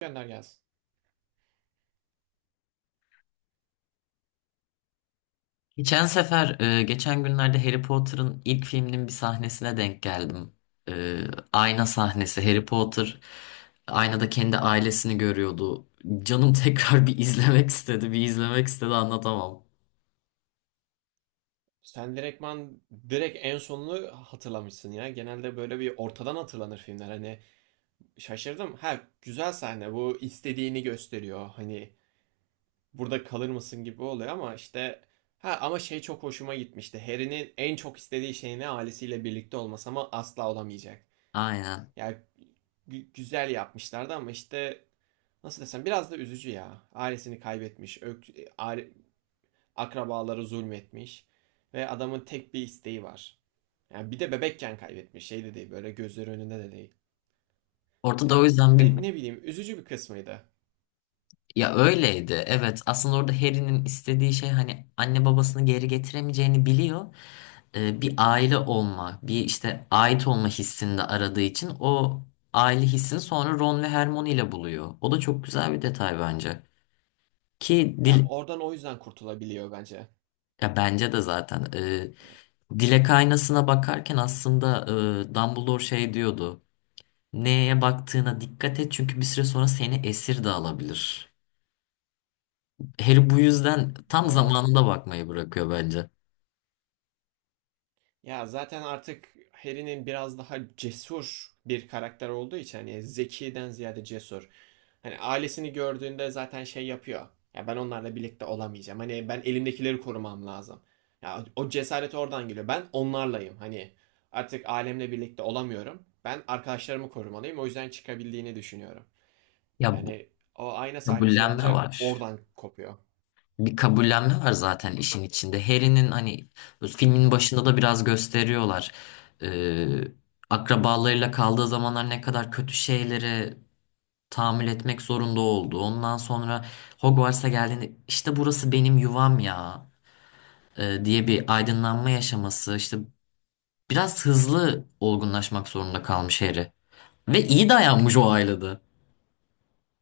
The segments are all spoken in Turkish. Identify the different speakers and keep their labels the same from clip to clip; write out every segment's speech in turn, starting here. Speaker 1: Gönder gelsin.
Speaker 2: Geçen günlerde Harry Potter'ın ilk filminin bir sahnesine denk geldim. E, Ayna sahnesi. Harry Potter aynada kendi ailesini görüyordu. Canım tekrar bir izlemek istedi, bir izlemek istedi anlatamam.
Speaker 1: Sen direkt en sonunu hatırlamışsın ya. Genelde böyle bir ortadan hatırlanır filmler. Hani şaşırdım. Ha, güzel sahne bu, istediğini gösteriyor. Hani burada kalır mısın gibi oluyor ama işte ha ama şey çok hoşuma gitmişti. Harry'nin en çok istediği şey ne? Ailesiyle birlikte olması ama asla olamayacak.
Speaker 2: Aynen.
Speaker 1: Yani güzel yapmışlardı ama işte nasıl desem biraz da üzücü ya. Ailesini kaybetmiş. Aile- Akrabaları zulmetmiş. Ve adamın tek bir isteği var. Yani bir de bebekken kaybetmiş. Şey de değil, böyle gözleri önünde de değil.
Speaker 2: Ortada, o
Speaker 1: Yani
Speaker 2: yüzden
Speaker 1: ne,
Speaker 2: bir
Speaker 1: ne bileyim, üzücü bir kısmıydı.
Speaker 2: ya öyleydi. Evet. Aslında orada Harry'nin istediği şey, hani anne babasını geri getiremeyeceğini biliyor. Bir aile olma, bir işte ait olma hissini de aradığı için o aile hissini sonra Ron ve Hermione ile buluyor. O da çok güzel bir detay bence. Ki
Speaker 1: Ya
Speaker 2: dil,
Speaker 1: oradan o yüzden kurtulabiliyor bence.
Speaker 2: ya bence de zaten.
Speaker 1: Ya,
Speaker 2: Dilek aynasına bakarken aslında, Dumbledore şey diyordu. Neye baktığına dikkat et, çünkü bir süre sonra seni esir de alabilir. Harry bu yüzden tam
Speaker 1: doğru.
Speaker 2: zamanında bakmayı bırakıyor bence.
Speaker 1: Ya zaten artık Harry'nin biraz daha cesur bir karakter olduğu için hani zekiden ziyade cesur. Hani ailesini gördüğünde zaten şey yapıyor. Ya ben onlarla birlikte olamayacağım. Hani ben elimdekileri korumam lazım. Ya o cesaret oradan geliyor. Ben onlarlayım. Hani artık ailemle birlikte olamıyorum. Ben arkadaşlarımı korumalıyım. O yüzden çıkabildiğini düşünüyorum.
Speaker 2: Ya, bu
Speaker 1: Yani o ayna sahnesi
Speaker 2: kabullenme
Speaker 1: bence
Speaker 2: var.
Speaker 1: oradan kopuyor.
Speaker 2: Bir kabullenme var zaten işin içinde. Harry'nin hani
Speaker 1: Hı
Speaker 2: filmin
Speaker 1: hı.
Speaker 2: başında da biraz gösteriyorlar. Ee, Akrabalarıyla kaldığı zamanlar ne kadar kötü şeylere tahammül etmek zorunda oldu. Ondan sonra Hogwarts'a geldiğinde, işte burası benim yuvam ya, diye bir aydınlanma yaşaması. İşte biraz hızlı olgunlaşmak zorunda kalmış Harry. Ve iyi dayanmış o ailede.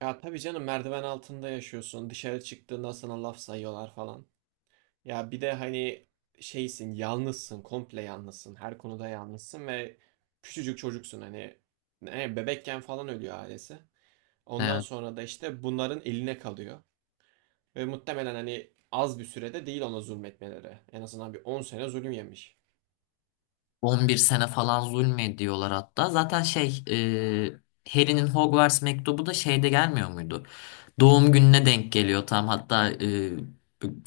Speaker 1: Ya tabii canım, merdiven altında yaşıyorsun. Dışarı çıktığında sana laf sayıyorlar falan. Ya bir de hani şeysin, yalnızsın, komple yalnızsın, her konuda yalnızsın ve küçücük çocuksun, hani ne, bebekken falan ölüyor ailesi. Ondan
Speaker 2: Evet.
Speaker 1: sonra da işte bunların eline kalıyor ve muhtemelen hani az bir sürede değil ona zulmetmeleri. En azından bir 10 sene zulüm yemiş.
Speaker 2: 11 sene falan zulmediyorlar hatta. Harry'nin Hogwarts mektubu da şeyde gelmiyor muydu? Doğum gününe denk geliyor tam hatta,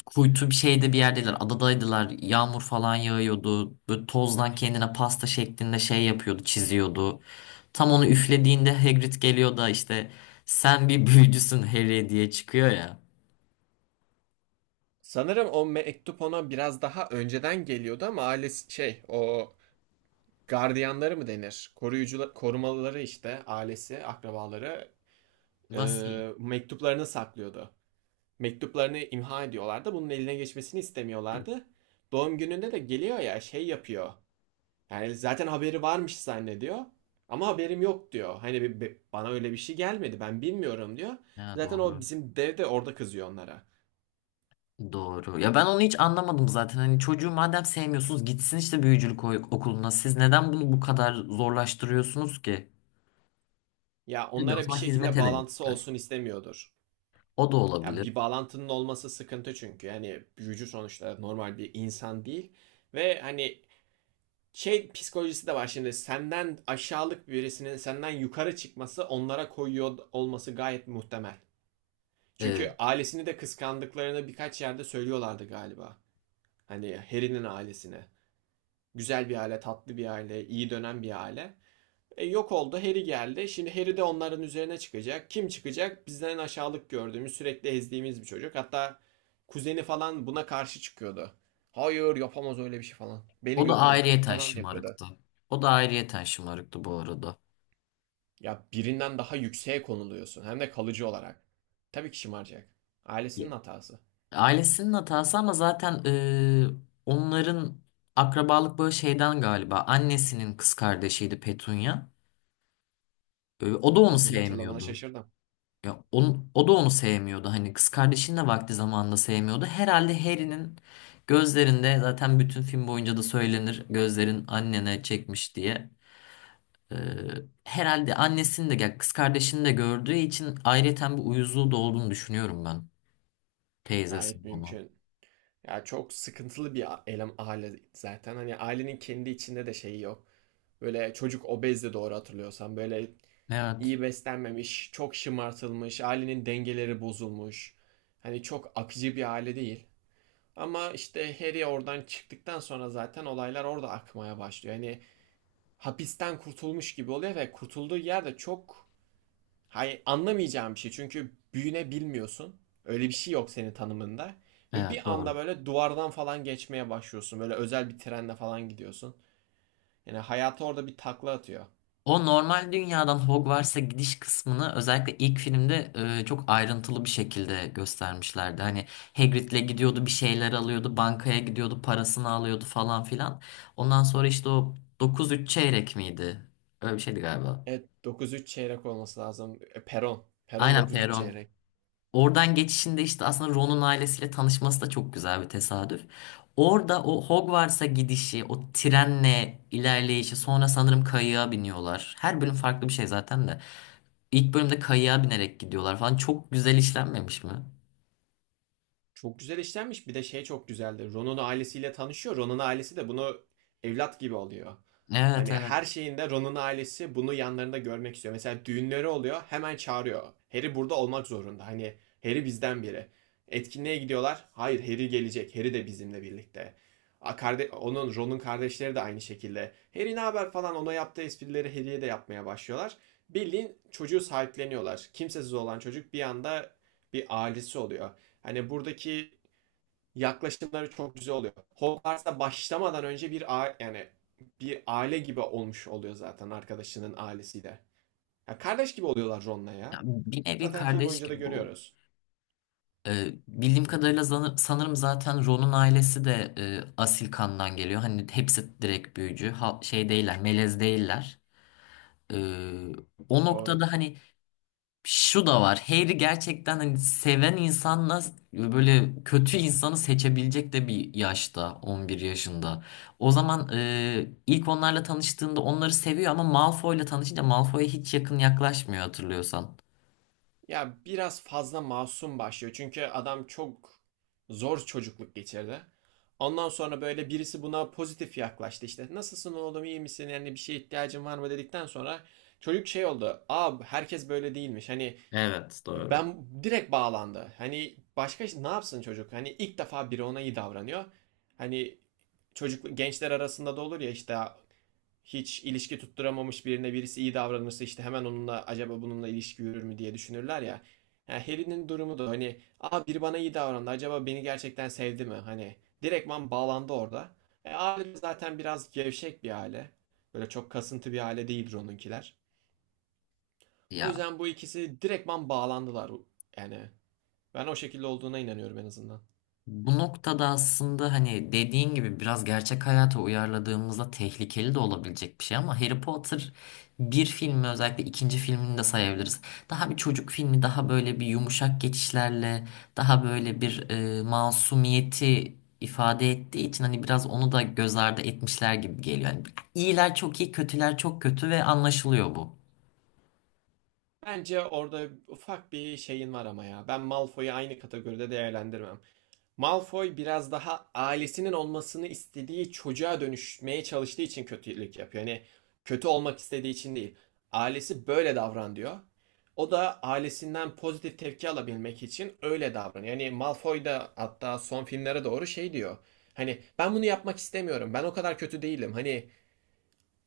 Speaker 2: kuytu bir şeyde bir yerdeler, adadaydılar, yağmur falan yağıyordu, böyle tozdan kendine pasta şeklinde şey yapıyordu, çiziyordu. Tam onu üflediğinde Hagrid geliyor da, işte sen bir büyücüsün Harry, diye çıkıyor ya.
Speaker 1: Sanırım o mektup ona biraz daha önceden geliyordu ama ailesi şey, o gardiyanları mı denir? Koruyucular, korumalıları işte ailesi, akrabaları e,
Speaker 2: Vasiyet.
Speaker 1: mektuplarını saklıyordu. Mektuplarını imha ediyorlardı. Bunun eline geçmesini istemiyorlardı. Doğum gününde de geliyor ya, şey yapıyor. Yani zaten haberi varmış zannediyor. Ama haberim yok diyor. Hani bana öyle bir şey gelmedi, ben bilmiyorum diyor.
Speaker 2: Ha,
Speaker 1: Zaten o
Speaker 2: doğru.
Speaker 1: bizim dev de orada kızıyor onlara.
Speaker 2: Doğru. Ya ben onu hiç anlamadım zaten. Hani çocuğu madem sevmiyorsunuz, gitsin işte büyücülük okuluna. Siz neden bunu bu kadar zorlaştırıyorsunuz ki?
Speaker 1: Ya
Speaker 2: Tabii, o
Speaker 1: onlara bir
Speaker 2: zaman hizmet
Speaker 1: şekilde bağlantısı
Speaker 2: edememişler.
Speaker 1: olsun istemiyordur.
Speaker 2: O da
Speaker 1: Ya
Speaker 2: olabilir.
Speaker 1: bir bağlantının olması sıkıntı çünkü. Yani büyücü sonuçta normal bir insan değil. Ve hani şey psikolojisi de var, şimdi senden aşağılık birisinin senden yukarı çıkması onlara koyuyor olması gayet muhtemel. Çünkü
Speaker 2: Ee,
Speaker 1: ailesini de kıskandıklarını birkaç yerde söylüyorlardı galiba. Hani Harry'nin ailesine. Güzel bir aile, tatlı bir aile, iyi dönen bir aile. Yok oldu, Harry geldi. Şimdi Harry de onların üzerine çıkacak. Kim çıkacak? Bizden aşağılık gördüğümüz, sürekli ezdiğimiz bir çocuk. Hatta kuzeni falan buna karşı çıkıyordu. Hayır, yapamaz öyle bir şey falan. Beni
Speaker 2: O da
Speaker 1: götürün
Speaker 2: ayrıyeten
Speaker 1: falan yapıyordu.
Speaker 2: şımarıktı. O da ayrıyeten şımarıktı bu arada.
Speaker 1: Ya birinden daha yükseğe konuluyorsun, hem de kalıcı olarak. Tabii ki şımaracak.
Speaker 2: Ya-
Speaker 1: Ailesinin hatası.
Speaker 2: Ailesinin hatası, ama zaten, onların akrabalık böyle şeyden galiba. Annesinin kız kardeşiydi Petunia. O da onu
Speaker 1: Adını hatırlamana
Speaker 2: sevmiyordu.
Speaker 1: şaşırdım.
Speaker 2: Ya o da onu sevmiyordu. Hani kız kardeşini de vakti zamanında sevmiyordu. Herhalde Harry'nin gözlerinde, zaten bütün film boyunca da söylenir gözlerin annene çekmiş diye. Ee, Herhalde annesini, de ya kız kardeşini de gördüğü için ayrıyeten bir uyuzluğu da olduğunu düşünüyorum ben.
Speaker 1: Gayet
Speaker 2: Teyzesinin onu.
Speaker 1: mümkün. Ya çok sıkıntılı bir elem aile zaten. Hani ailenin kendi içinde de şeyi yok. Böyle çocuk obezdi, doğru hatırlıyorsam. Böyle
Speaker 2: Evet.
Speaker 1: iyi beslenmemiş, çok şımartılmış, ailenin dengeleri bozulmuş. Hani çok akıcı bir aile değil. Ama işte Harry oradan çıktıktan sonra zaten olaylar orada akmaya başlıyor. Hani hapisten kurtulmuş gibi oluyor ve kurtulduğu yerde çok, hay anlamayacağım bir şey. Çünkü büyünebilmiyorsun. Öyle bir şey yok senin tanımında. Ve
Speaker 2: Evet,
Speaker 1: bir anda
Speaker 2: doğru.
Speaker 1: böyle duvardan falan geçmeye başlıyorsun. Böyle özel bir trenle falan gidiyorsun. Yani hayatı orada bir takla atıyor.
Speaker 2: O normal dünyadan Hogwarts'a gidiş kısmını özellikle ilk filmde, çok ayrıntılı bir şekilde göstermişlerdi. Hani Hagrid'le gidiyordu, bir şeyler alıyordu, bankaya gidiyordu, parasını alıyordu falan filan. Ondan sonra işte o dokuz üç çeyrek miydi? Öyle bir şeydi galiba.
Speaker 1: Evet, 9-3 çeyrek olması lazım. Peron. Peron
Speaker 2: Aynen
Speaker 1: 9-3
Speaker 2: Perron.
Speaker 1: çeyrek.
Speaker 2: Oradan geçişinde, işte aslında Ron'un ailesiyle tanışması da çok güzel bir tesadüf. Orada o Hogwarts'a gidişi, o trenle ilerleyişi, sonra sanırım kayığa biniyorlar. Her bölüm farklı bir şey zaten de. İlk bölümde kayığa binerek gidiyorlar falan. Çok güzel işlenmemiş mi?
Speaker 1: Çok güzel işlenmiş. Bir de şey çok güzeldi. Ron'un ailesiyle tanışıyor. Ron'un ailesi de bunu evlat gibi alıyor.
Speaker 2: Evet,
Speaker 1: Hani
Speaker 2: evet.
Speaker 1: her şeyinde Ron'un ailesi bunu yanlarında görmek istiyor. Mesela düğünleri oluyor, hemen çağırıyor. Harry burada olmak zorunda. Hani Harry bizden biri. Etkinliğe gidiyorlar. Hayır, Harry gelecek. Harry de bizimle birlikte. Onun, Ron'un kardeşleri de aynı şekilde. Harry ne haber falan, ona yaptığı esprileri Harry'ye de yapmaya başlıyorlar. Bildiğin çocuğu sahipleniyorlar. Kimsesiz olan çocuk bir anda bir ailesi oluyor. Hani buradaki yaklaşımları çok güzel oluyor. Hogwarts'a başlamadan önce bir a yani bir aile gibi olmuş oluyor zaten arkadaşının ailesiyle. Ya kardeş gibi oluyorlar Ron'la ya.
Speaker 2: Ya, bir nevi
Speaker 1: Zaten film
Speaker 2: kardeş
Speaker 1: boyunca da
Speaker 2: gibi oldu.
Speaker 1: görüyoruz.
Speaker 2: Bildiğim kadarıyla sanırım zaten Ron'un ailesi de, asil kandan geliyor. Hani hepsi direkt büyücü. Şey değiller, melez değiller. Ee, O
Speaker 1: Doğru.
Speaker 2: noktada hani şu da var. Harry gerçekten hani seven insanla böyle kötü insanı seçebilecek de bir yaşta, 11 yaşında. O zaman, ilk onlarla tanıştığında onları seviyor, ama Malfoy'la tanışınca Malfoy'a hiç yakın yaklaşmıyor hatırlıyorsan.
Speaker 1: Ya biraz fazla masum başlıyor. Çünkü adam çok zor çocukluk geçirdi. Ondan sonra böyle birisi buna pozitif yaklaştı işte. Nasılsın oğlum, iyi misin? Yani bir şeye ihtiyacın var mı dedikten sonra çocuk şey oldu. Aa, herkes böyle değilmiş. Hani
Speaker 2: Evet, doğru.
Speaker 1: ben, direkt bağlandı. Hani başka ne yapsın çocuk? Hani ilk defa biri ona iyi davranıyor. Hani çocuk, gençler arasında da olur ya işte hiç ilişki tutturamamış birine birisi iyi davranırsa işte hemen onunla acaba bununla ilişki yürür mü diye düşünürler ya. Yani Harry'nin durumu da hani, aa biri bana iyi davrandı, acaba beni gerçekten sevdi mi? Hani direktman bağlandı orada. Aile zaten biraz gevşek bir aile. Böyle çok kasıntı bir aile değildir onunkiler. O
Speaker 2: Ya,
Speaker 1: yüzden bu ikisi direktman bağlandılar yani. Ben o şekilde olduğuna inanıyorum en azından.
Speaker 2: bu noktada aslında, hani dediğin gibi biraz gerçek hayata uyarladığımızda tehlikeli de olabilecek bir şey, ama Harry Potter bir filmi, özellikle ikinci filmini de sayabiliriz. Daha bir çocuk filmi, daha böyle bir yumuşak geçişlerle, daha böyle bir, masumiyeti ifade ettiği için hani biraz onu da göz ardı etmişler gibi geliyor. Yani iyiler çok iyi, kötüler çok kötü ve anlaşılıyor bu.
Speaker 1: Bence orada ufak bir şeyin var ama ya. Ben Malfoy'u aynı kategoride değerlendirmem. Malfoy biraz daha ailesinin olmasını istediği çocuğa dönüşmeye çalıştığı için kötülük yapıyor. Yani kötü olmak istediği için değil. Ailesi böyle davran diyor. O da ailesinden pozitif tepki alabilmek için öyle davranıyor. Yani Malfoy da hatta son filmlere doğru şey diyor. Hani ben bunu yapmak istemiyorum. Ben o kadar kötü değilim. Hani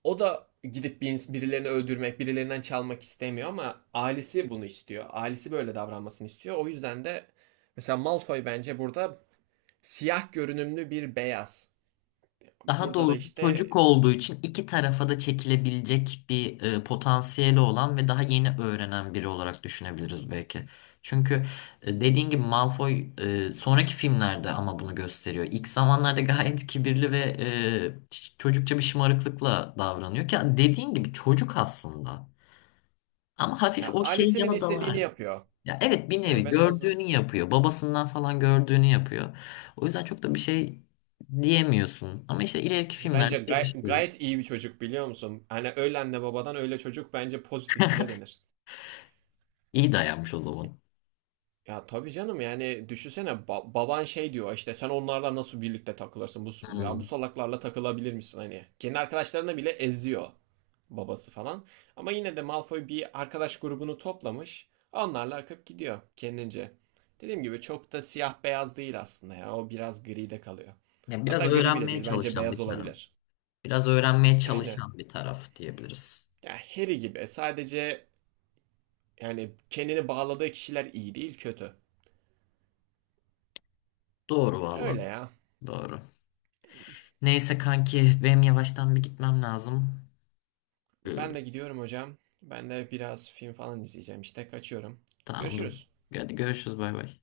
Speaker 1: o da gidip bir birilerini öldürmek, birilerinden çalmak istemiyor ama ailesi bunu istiyor. Ailesi böyle davranmasını istiyor. O yüzden de mesela Malfoy bence burada siyah görünümlü bir beyaz.
Speaker 2: Daha
Speaker 1: Burada da
Speaker 2: doğrusu
Speaker 1: işte
Speaker 2: çocuk olduğu için iki tarafa da çekilebilecek bir, potansiyeli olan ve daha yeni öğrenen biri olarak düşünebiliriz belki. Çünkü dediğin gibi Malfoy, sonraki filmlerde ama bunu gösteriyor. İlk zamanlarda gayet kibirli ve, çocukça bir şımarıklıkla davranıyor, ki dediğin gibi çocuk aslında. Ama hafif
Speaker 1: ya,
Speaker 2: o şeyin
Speaker 1: ailesinin
Speaker 2: yanı da
Speaker 1: istediğini
Speaker 2: var.
Speaker 1: yapıyor.
Speaker 2: Ya evet, bir
Speaker 1: Yani
Speaker 2: nevi
Speaker 1: ben en azından
Speaker 2: gördüğünü yapıyor. Babasından falan gördüğünü yapıyor. O yüzden çok da bir şey diyemiyorsun. Ama işte ileriki
Speaker 1: bence
Speaker 2: filmlerde
Speaker 1: gay-
Speaker 2: değişiyor.
Speaker 1: gayet iyi bir çocuk, biliyor musun? Hani öyle anne babadan öyle çocuk, bence pozitif bile denir.
Speaker 2: İyi dayanmış o zaman.
Speaker 1: Ya tabii canım, yani düşünsene, baban şey diyor işte sen onlarla nasıl birlikte takılırsın, bu ya bu
Speaker 2: Hmm.
Speaker 1: salaklarla takılabilir misin, hani kendi arkadaşlarına bile eziyor babası falan ama yine de Malfoy bir arkadaş grubunu toplamış, onlarla akıp gidiyor kendince. Dediğim gibi çok da siyah beyaz değil aslında ya, o biraz gri de kalıyor.
Speaker 2: Ya, biraz
Speaker 1: Hatta gri bile
Speaker 2: öğrenmeye
Speaker 1: değil, bence
Speaker 2: çalışan bir
Speaker 1: beyaz
Speaker 2: taraf.
Speaker 1: olabilir.
Speaker 2: Biraz öğrenmeye
Speaker 1: Yani
Speaker 2: çalışan bir taraf diyebiliriz.
Speaker 1: ya Harry gibi sadece, yani kendini bağladığı kişiler iyi değil, kötü.
Speaker 2: Doğru valla.
Speaker 1: Öyle ya.
Speaker 2: Doğru. Neyse kanki, benim yavaştan bir gitmem lazım.
Speaker 1: Ben de
Speaker 2: Ee,
Speaker 1: gidiyorum hocam. Ben de biraz film falan izleyeceğim işte. Kaçıyorum.
Speaker 2: tamam, dur.
Speaker 1: Görüşürüz.
Speaker 2: Hadi görüşürüz, bay bay.